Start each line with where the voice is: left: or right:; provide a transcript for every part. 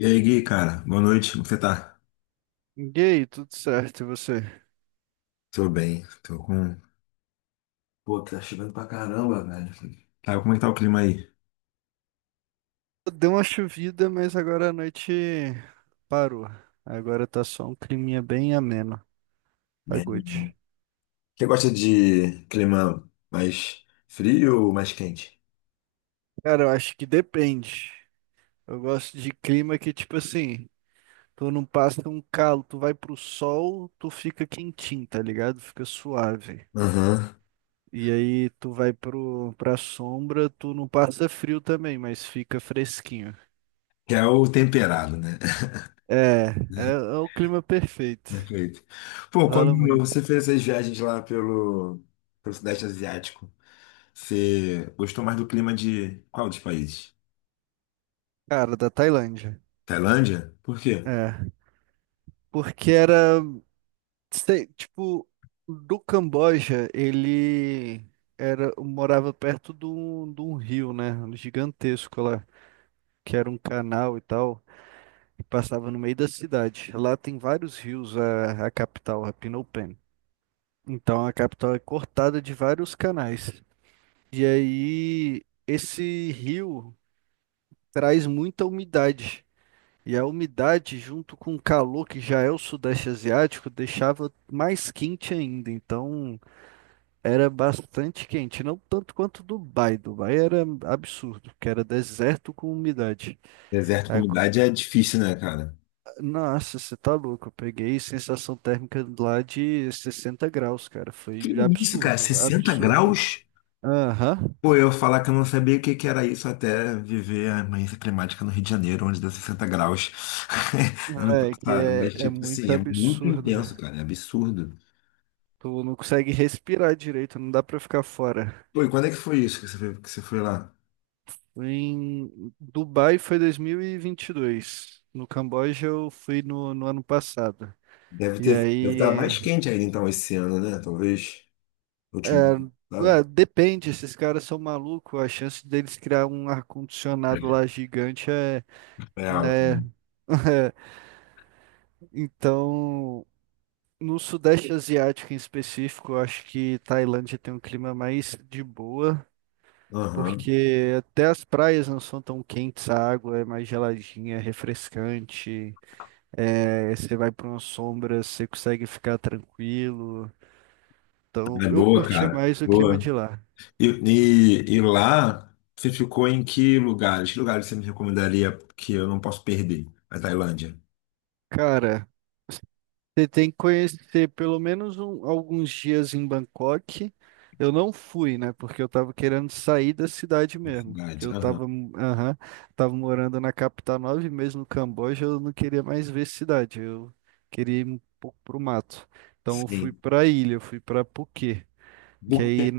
left: E aí, Gui, cara, boa noite, como você tá?
right: Gay, tudo certo, e você?
left: Tô bem, tô com. Pô, tá chovendo pra caramba, velho. Tá, como é que tá o clima aí?
right: Deu uma chovida, mas agora a noite parou. Agora tá só um climinha bem ameno. Tá
left: Bem.
right: good.
left: Você gosta de clima mais frio ou mais quente?
right: Cara, eu acho que depende. Eu gosto de clima que, tipo assim, tu não passa um calo, tu vai pro sol, tu fica quentinho, tá ligado? Fica suave.
left: Aham.
right: E aí tu vai pra sombra, tu não passa frio também, mas fica fresquinho.
left: Que é o temperado, né?
right: É, é, É o clima perfeito.
left: Perfeito. Pô,
right: Fala
left: quando
right: muito.
left: você fez essas viagens lá pelo Sudeste Asiático, você gostou mais do clima de qual dos países?
right: Cara, da Tailândia.
left: Tailândia? Por quê?
right: É. Porque era, sei, tipo, do Camboja, ele era, morava perto de de um rio, né? Gigantesco lá, que era um canal e tal, e passava no meio da cidade. Lá tem vários rios, a capital, a Phnom Penh. Então a capital é cortada de vários canais. E aí, esse rio traz muita umidade. E a umidade, junto com o calor que já é o Sudeste Asiático, deixava mais quente ainda. Então era bastante quente, não tanto quanto Dubai. Dubai era absurdo, que era deserto com umidade.
left: Deserto com
right: Ago-
left: umidade é difícil, né, cara?
right: Nossa, você tá louco. Eu peguei sensação térmica lá de 60 graus, cara.
left: Que
right: Foi
left: isso, cara?
right: absurdo,
left: 60
right: absurdo.
left: graus?
right: Aham.
left: Pô, eu falar que eu não sabia o que que era isso até viver a emergência climática no Rio de Janeiro, onde deu 60 graus ano passado. Mas,
right: É
left: tipo
right: muito
left: assim, é muito
right: absurdo.
left: intenso, cara, é absurdo.
right: Tu não consegue respirar direito, não dá pra ficar fora.
left: Pô, e quando é que foi isso que você foi lá?
right: Em Dubai foi dois mil e vinte e dois. No Camboja eu fui no ano passado.
left: Deve
right: E
left: ter, deve estar
right: aí,
left: mais quente ainda, então, esse ano, né? Talvez, último, sabe?
right: ué, depende, esses caras são malucos. A chance deles criar um ar-condicionado lá gigante é,
left: É alto.
right: né? Então, no Sudeste Asiático em específico, eu acho que Tailândia tem um clima mais de boa,
left: Aham.
right: porque até as praias não são tão quentes, a água é mais geladinha, é refrescante. É, você vai para uma sombra, você consegue ficar tranquilo. Então,
left: É
right: eu
left: boa,
right: curtia
left: cara,
right: mais o clima
left: boa.
right: de lá.
left: E lá, você ficou em que lugares? Que lugares você me recomendaria que eu não posso perder? A Tailândia,
right: Cara, você tem que conhecer pelo menos alguns dias em Bangkok. Eu não fui, né? Porque eu tava querendo sair da cidade
left: a
right: mesmo. Que
left: cidade.
right: eu
left: Aham.
right: tava, aham, tava morando na capital 9 meses no Camboja. Eu não queria mais ver cidade. Eu queria ir um pouco pro mato. Então eu fui
left: Sim.
right: pra ilha, eu fui pra Phuket. Que
left: Buquê,
right: aí,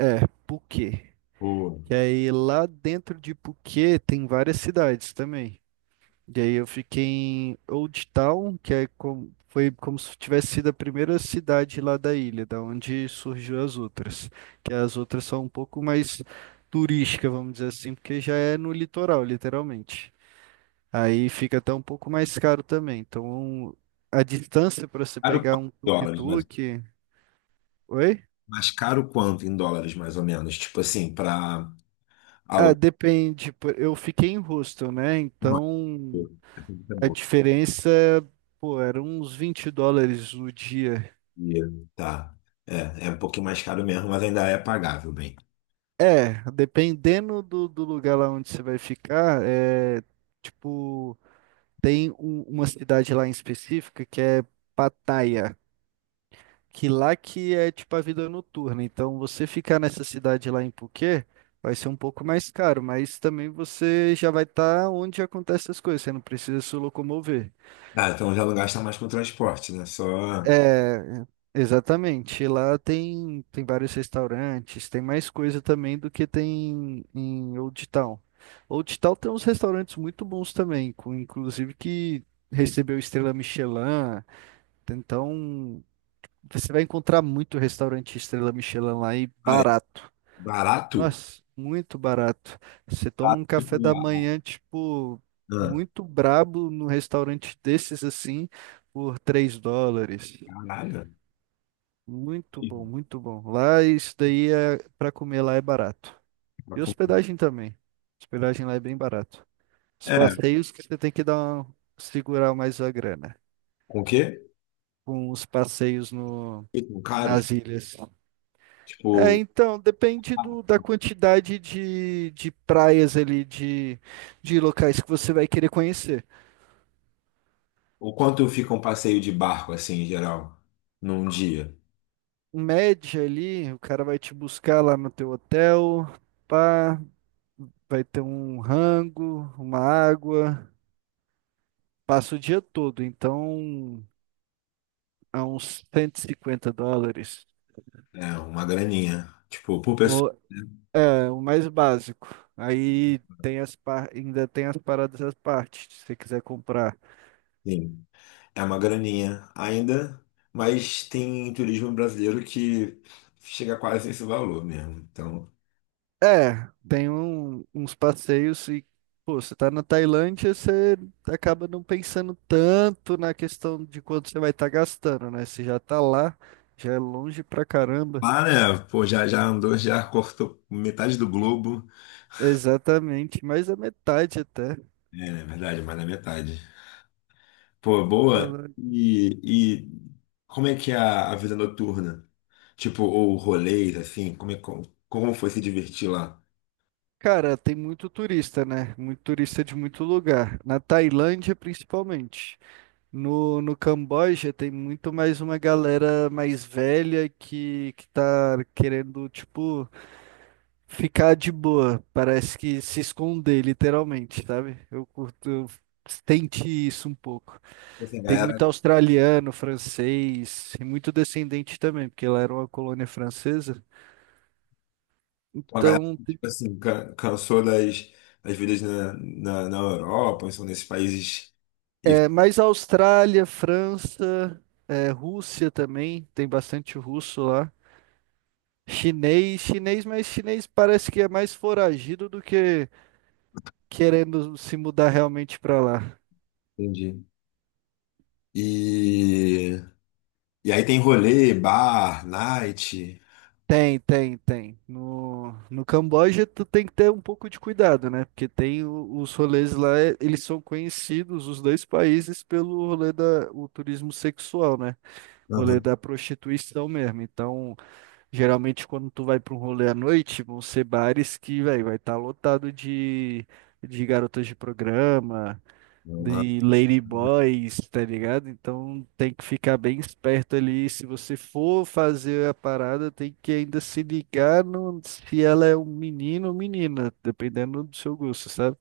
right: é, Phuket.
left: tipo,
right: Que aí lá dentro de Phuket tem várias cidades também. E aí eu fiquei em Old Town, que é como, foi como se tivesse sido a primeira cidade lá da ilha, da onde surgiu as outras. Que as outras são um pouco mais turísticas, vamos dizer assim, porque já é no litoral, literalmente. Aí fica até um pouco mais caro também. Então a distância para você
left: caro quanto
right: pegar um
left: em dólares,
right: tuk-tuk. Oi?
left: mas caro quanto em dólares, mais ou menos? Tipo assim, para
right: Ah,
left: alugar.
right: depende. Eu fiquei em hostel, né?
left: Não,
right: Então
left: tipo, essa dica é
right: a
left: boa.
right: diferença, pô, era uns 20 dólares o dia.
left: E, tá. É, é um pouquinho mais caro mesmo, mas ainda é pagável, bem.
right: É, dependendo do, do lugar lá onde você vai ficar, é tipo, tem uma cidade lá em específica que é Pattaya, que lá que é tipo a vida noturna. Então, você ficar nessa cidade lá em Phuket vai ser um pouco mais caro, mas também você já vai estar onde acontecem as coisas, você não precisa se locomover.
left: Ah, então já não gasta mais com transporte, né? Só.
right: É, exatamente. Lá tem, tem vários restaurantes, tem mais coisa também do que tem em Old Town. Old Town tem uns restaurantes muito bons também, com, inclusive que recebeu estrela Michelin. Então, você vai encontrar muito restaurante estrela Michelin lá e
left: Ah, é
right: barato.
left: barato?
right: Nossa, muito barato. Você
left: Tá,
right: toma um
left: tipo,
right: café da manhã, tipo,
left: ah,
right: muito brabo num restaurante desses assim, por 3 dólares.
left: caralho.
right: Muito bom, muito bom. Lá isso daí é para comer lá é barato.
left: Pra
right: E
left: comprar.
right: hospedagem também. Hospedagem lá é bem barato. Os
left: É,
right: passeios que você tem que dar segurar mais a grana.
left: com o quê?
right: Com os passeios no
left: Ficam caros?
right: nas ilhas. É,
left: Tipo,
right: então, depende
left: ah,
right: do, da quantidade de praias ali, de locais que você vai querer conhecer.
left: o quanto fica um passeio de barco, assim, em geral, num dia?
right: Em média ali, o cara vai te buscar lá no teu hotel, pá, vai ter um rango, uma água. Passa o dia todo, então a uns 150 dólares.
left: É uma graninha. Tipo, por pessoa.
right: O,
left: Né?
right: é, o mais básico. Aí tem as ainda tem as paradas à parte, se você quiser comprar.
left: Sim, é uma graninha ainda, mas tem turismo brasileiro que chega quase esse valor mesmo. Então,
right: É, tem uns passeios e, pô, você tá na Tailândia, você acaba não pensando tanto na questão de quanto você vai estar gastando, né? Você já tá lá, já é longe pra caramba.
left: lá, né? Pô, já andou, já cortou metade do globo.
right: Exatamente, mais da metade até.
left: É, na verdade, mais da metade. Pô,
right: Tá
left: boa.
right: lá.
left: E como é que é a vida noturna? Tipo, ou rolês, assim, como foi se divertir lá?
right: Cara, tem muito turista, né? Muito turista de muito lugar. Na Tailândia, principalmente. No Camboja, tem muito mais uma galera mais velha que tá querendo, tipo, ficar de boa. Parece que se esconder, literalmente, sabe? Eu curto, eu senti isso um pouco.
left: Essa
right: Tem
left: galera
right: muito australiano, francês, e muito descendente também, porque lá era uma colônia francesa.
left: uma galera
right: Então,
left: que, tipo assim, cansou das, das vidas na Europa, ou são nesses países. E,
right: é, mas a Austrália, França, é, Rússia também, tem bastante russo lá. Chinês, chinês, mas chinês parece que é mais foragido do que querendo se mudar realmente para lá.
left: entendi. E, e aí tem rolê, bar, night.
right: Tem, tem, tem. No Camboja, tu tem que ter um pouco de cuidado, né? Porque tem os rolês lá, eles são conhecidos, os dois países, pelo rolê da, o turismo sexual, né? O rolê
left: Aham.
right: da prostituição mesmo. Então, geralmente, quando tu vai pra um rolê à noite, vão ser bares que, véi, vai estar lotado de garotas de programa,
left: Aham.
right: de ladyboys, tá ligado? Então tem que ficar bem esperto ali. Se você for fazer a parada, tem que ainda se ligar no, se ela é um menino ou menina, dependendo do seu gosto, sabe?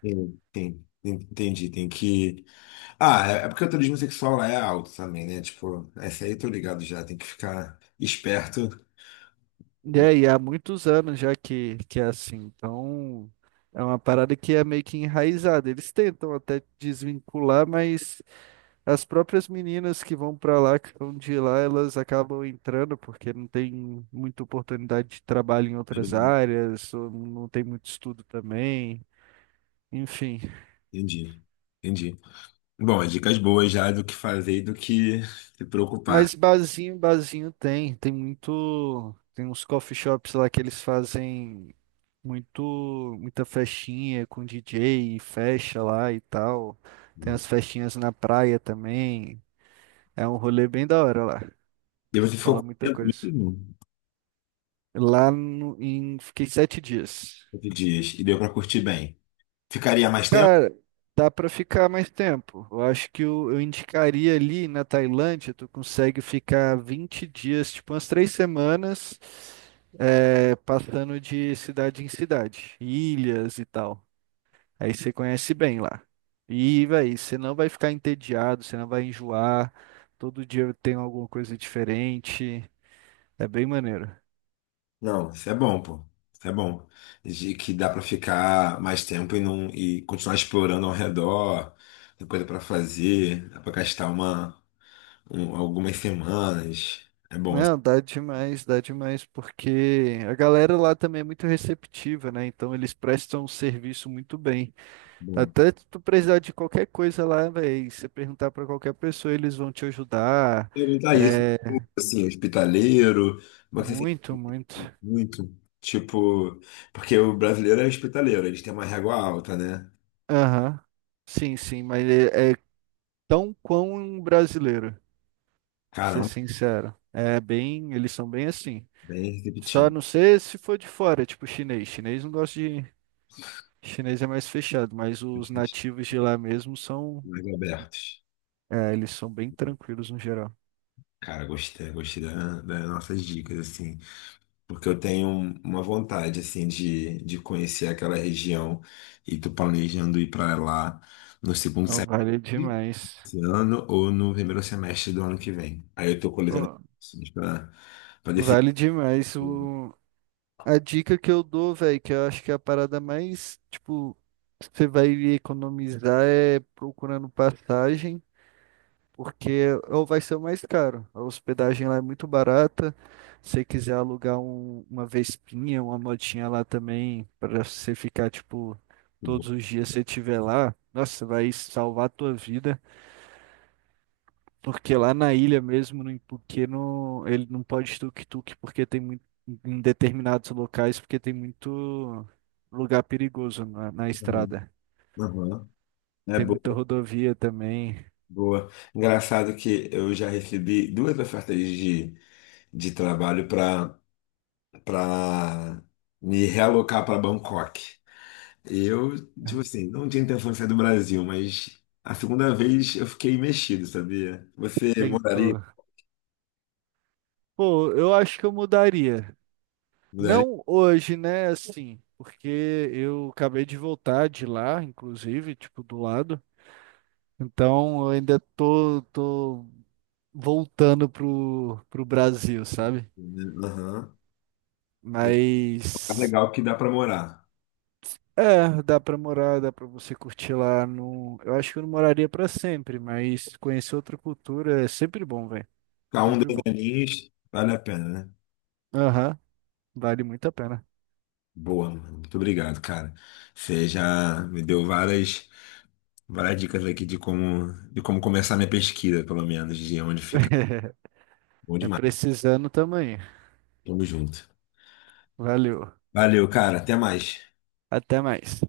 left: Entendi, tem que. Ah, é porque o turismo sexual lá é alto também, né? Tipo, essa aí eu tô ligado já, tem que ficar esperto.
right: E aí, há muitos anos já que é assim. Então, é uma parada que é meio que enraizada. Eles tentam até desvincular, mas as próprias meninas que vão pra lá, que são de lá, elas acabam entrando porque não tem muita oportunidade de trabalho em outras áreas, ou não tem muito estudo também, enfim.
left: Entendi, entendi. Bom, as dicas boas já do que fazer e do que se preocupar.
right: Mas barzinho, barzinho tem, tem muito, tem uns coffee shops lá que eles fazem muito, muita festinha com DJ e fecha lá e tal. Tem as festinhas na praia também. É um rolê bem da hora lá.
left: E você ficou
right: Fala
left: com
right: muita
left: medo
right: coisa.
left: mesmo?
right: Lá no- em. Fiquei 7 dias.
left: 8 dias. E deu pra curtir bem. Ficaria mais tempo?
right: Cara, dá pra ficar mais tempo. Eu acho que eu indicaria ali na Tailândia, tu consegue ficar 20 dias, tipo umas três semanas, é, passando de cidade em cidade, ilhas e tal. Aí você conhece bem lá. E, véi, você não vai ficar entediado, você não vai enjoar. Todo dia tem alguma coisa diferente. É bem maneiro.
left: Não, isso é bom, pô. Isso é bom. De que dá pra ficar mais tempo e não e continuar explorando ao redor, tem coisa pra fazer, dá pra gastar algumas semanas. É bom, é
right: Não, dá demais, porque a galera lá também é muito receptiva, né? Então eles prestam um serviço muito bem.
left: bom.
right: Até tu precisar de qualquer coisa lá, velho, você perguntar pra qualquer pessoa, eles vão te ajudar.
left: Perguntar isso,
right: É
left: assim, hospitaleiro, como é que você sente
right: muito, muito.
left: muito? Tipo, porque o brasileiro é hospitaleiro, eles têm uma régua alta, né?
right: Aham. Sim, sim, mas é tão quão um brasileiro, pra ser
left: Caramba,
right: sincero. É bem, eles são bem assim.
left: bem
right: Só
left: receptivo,
right: não sei se for de fora, tipo chinês. Chinês não gosta de. Chinês é mais fechado, mas os nativos de lá mesmo são,
left: mais abertos.
right: é, eles são bem tranquilos no geral.
left: Cara, gostei, gostei das nossas dicas, assim, porque eu tenho uma vontade, assim, de conhecer aquela região e tô planejando ir para lá no segundo
right: Então
left: semestre
right: vale demais.
left: desse ano ou no primeiro semestre do ano que vem. Aí eu tô
right: Ô,
left: coletando para decidir.
right: vale demais o a dica que eu dou, velho, que eu acho que é a parada mais, tipo, você vai economizar é procurando passagem. Porque ou vai ser o mais caro. A hospedagem lá é muito barata. Se você quiser alugar uma Vespinha, uma motinha lá também, para você ficar, tipo, todos os dias você estiver lá, nossa, vai salvar a tua vida. Porque lá na ilha mesmo, no Ipuque, não, ele não pode tuk-tuk, porque tem muito, em determinados locais, porque tem muito lugar perigoso na
left: Aham,
right: estrada.
left: aham. É
right: Tem muita
left: boa,
right: rodovia também.
left: boa. Engraçado que eu já recebi duas ofertas de trabalho para para me realocar para Bangkok. Eu, tipo assim, não tinha intenção de sair do Brasil, mas a segunda vez eu fiquei mexido, sabia? Você moraria?
right: Tentou. Pô, eu acho que eu mudaria.
left: Moraria?
right: Não hoje, né? Assim, porque eu acabei de voltar de lá, inclusive, tipo, do lado. Então, eu ainda tô voltando pro Brasil, sabe?
left: Né? Aham. Tem um lugar
right: Mas,
left: legal que dá pra morar.
right: é, dá pra morar, dá pra você curtir lá no... Eu acho que eu não moraria pra sempre, mas conhecer outra cultura é sempre bom, velho.
left: Ficar um,
right: Sempre
left: dois
right: bom.
left: aninhos, vale a pena, né?
right: Aham, vale muito a pena.
left: Boa, mano. Muito obrigado, cara. Você já me deu várias dicas aqui de como começar minha pesquisa, pelo menos, de onde ficar. Bom
right: É
left: demais.
right: precisando também.
left: Tamo junto.
right: Valeu.
left: Valeu, cara. Até mais.
right: Até mais.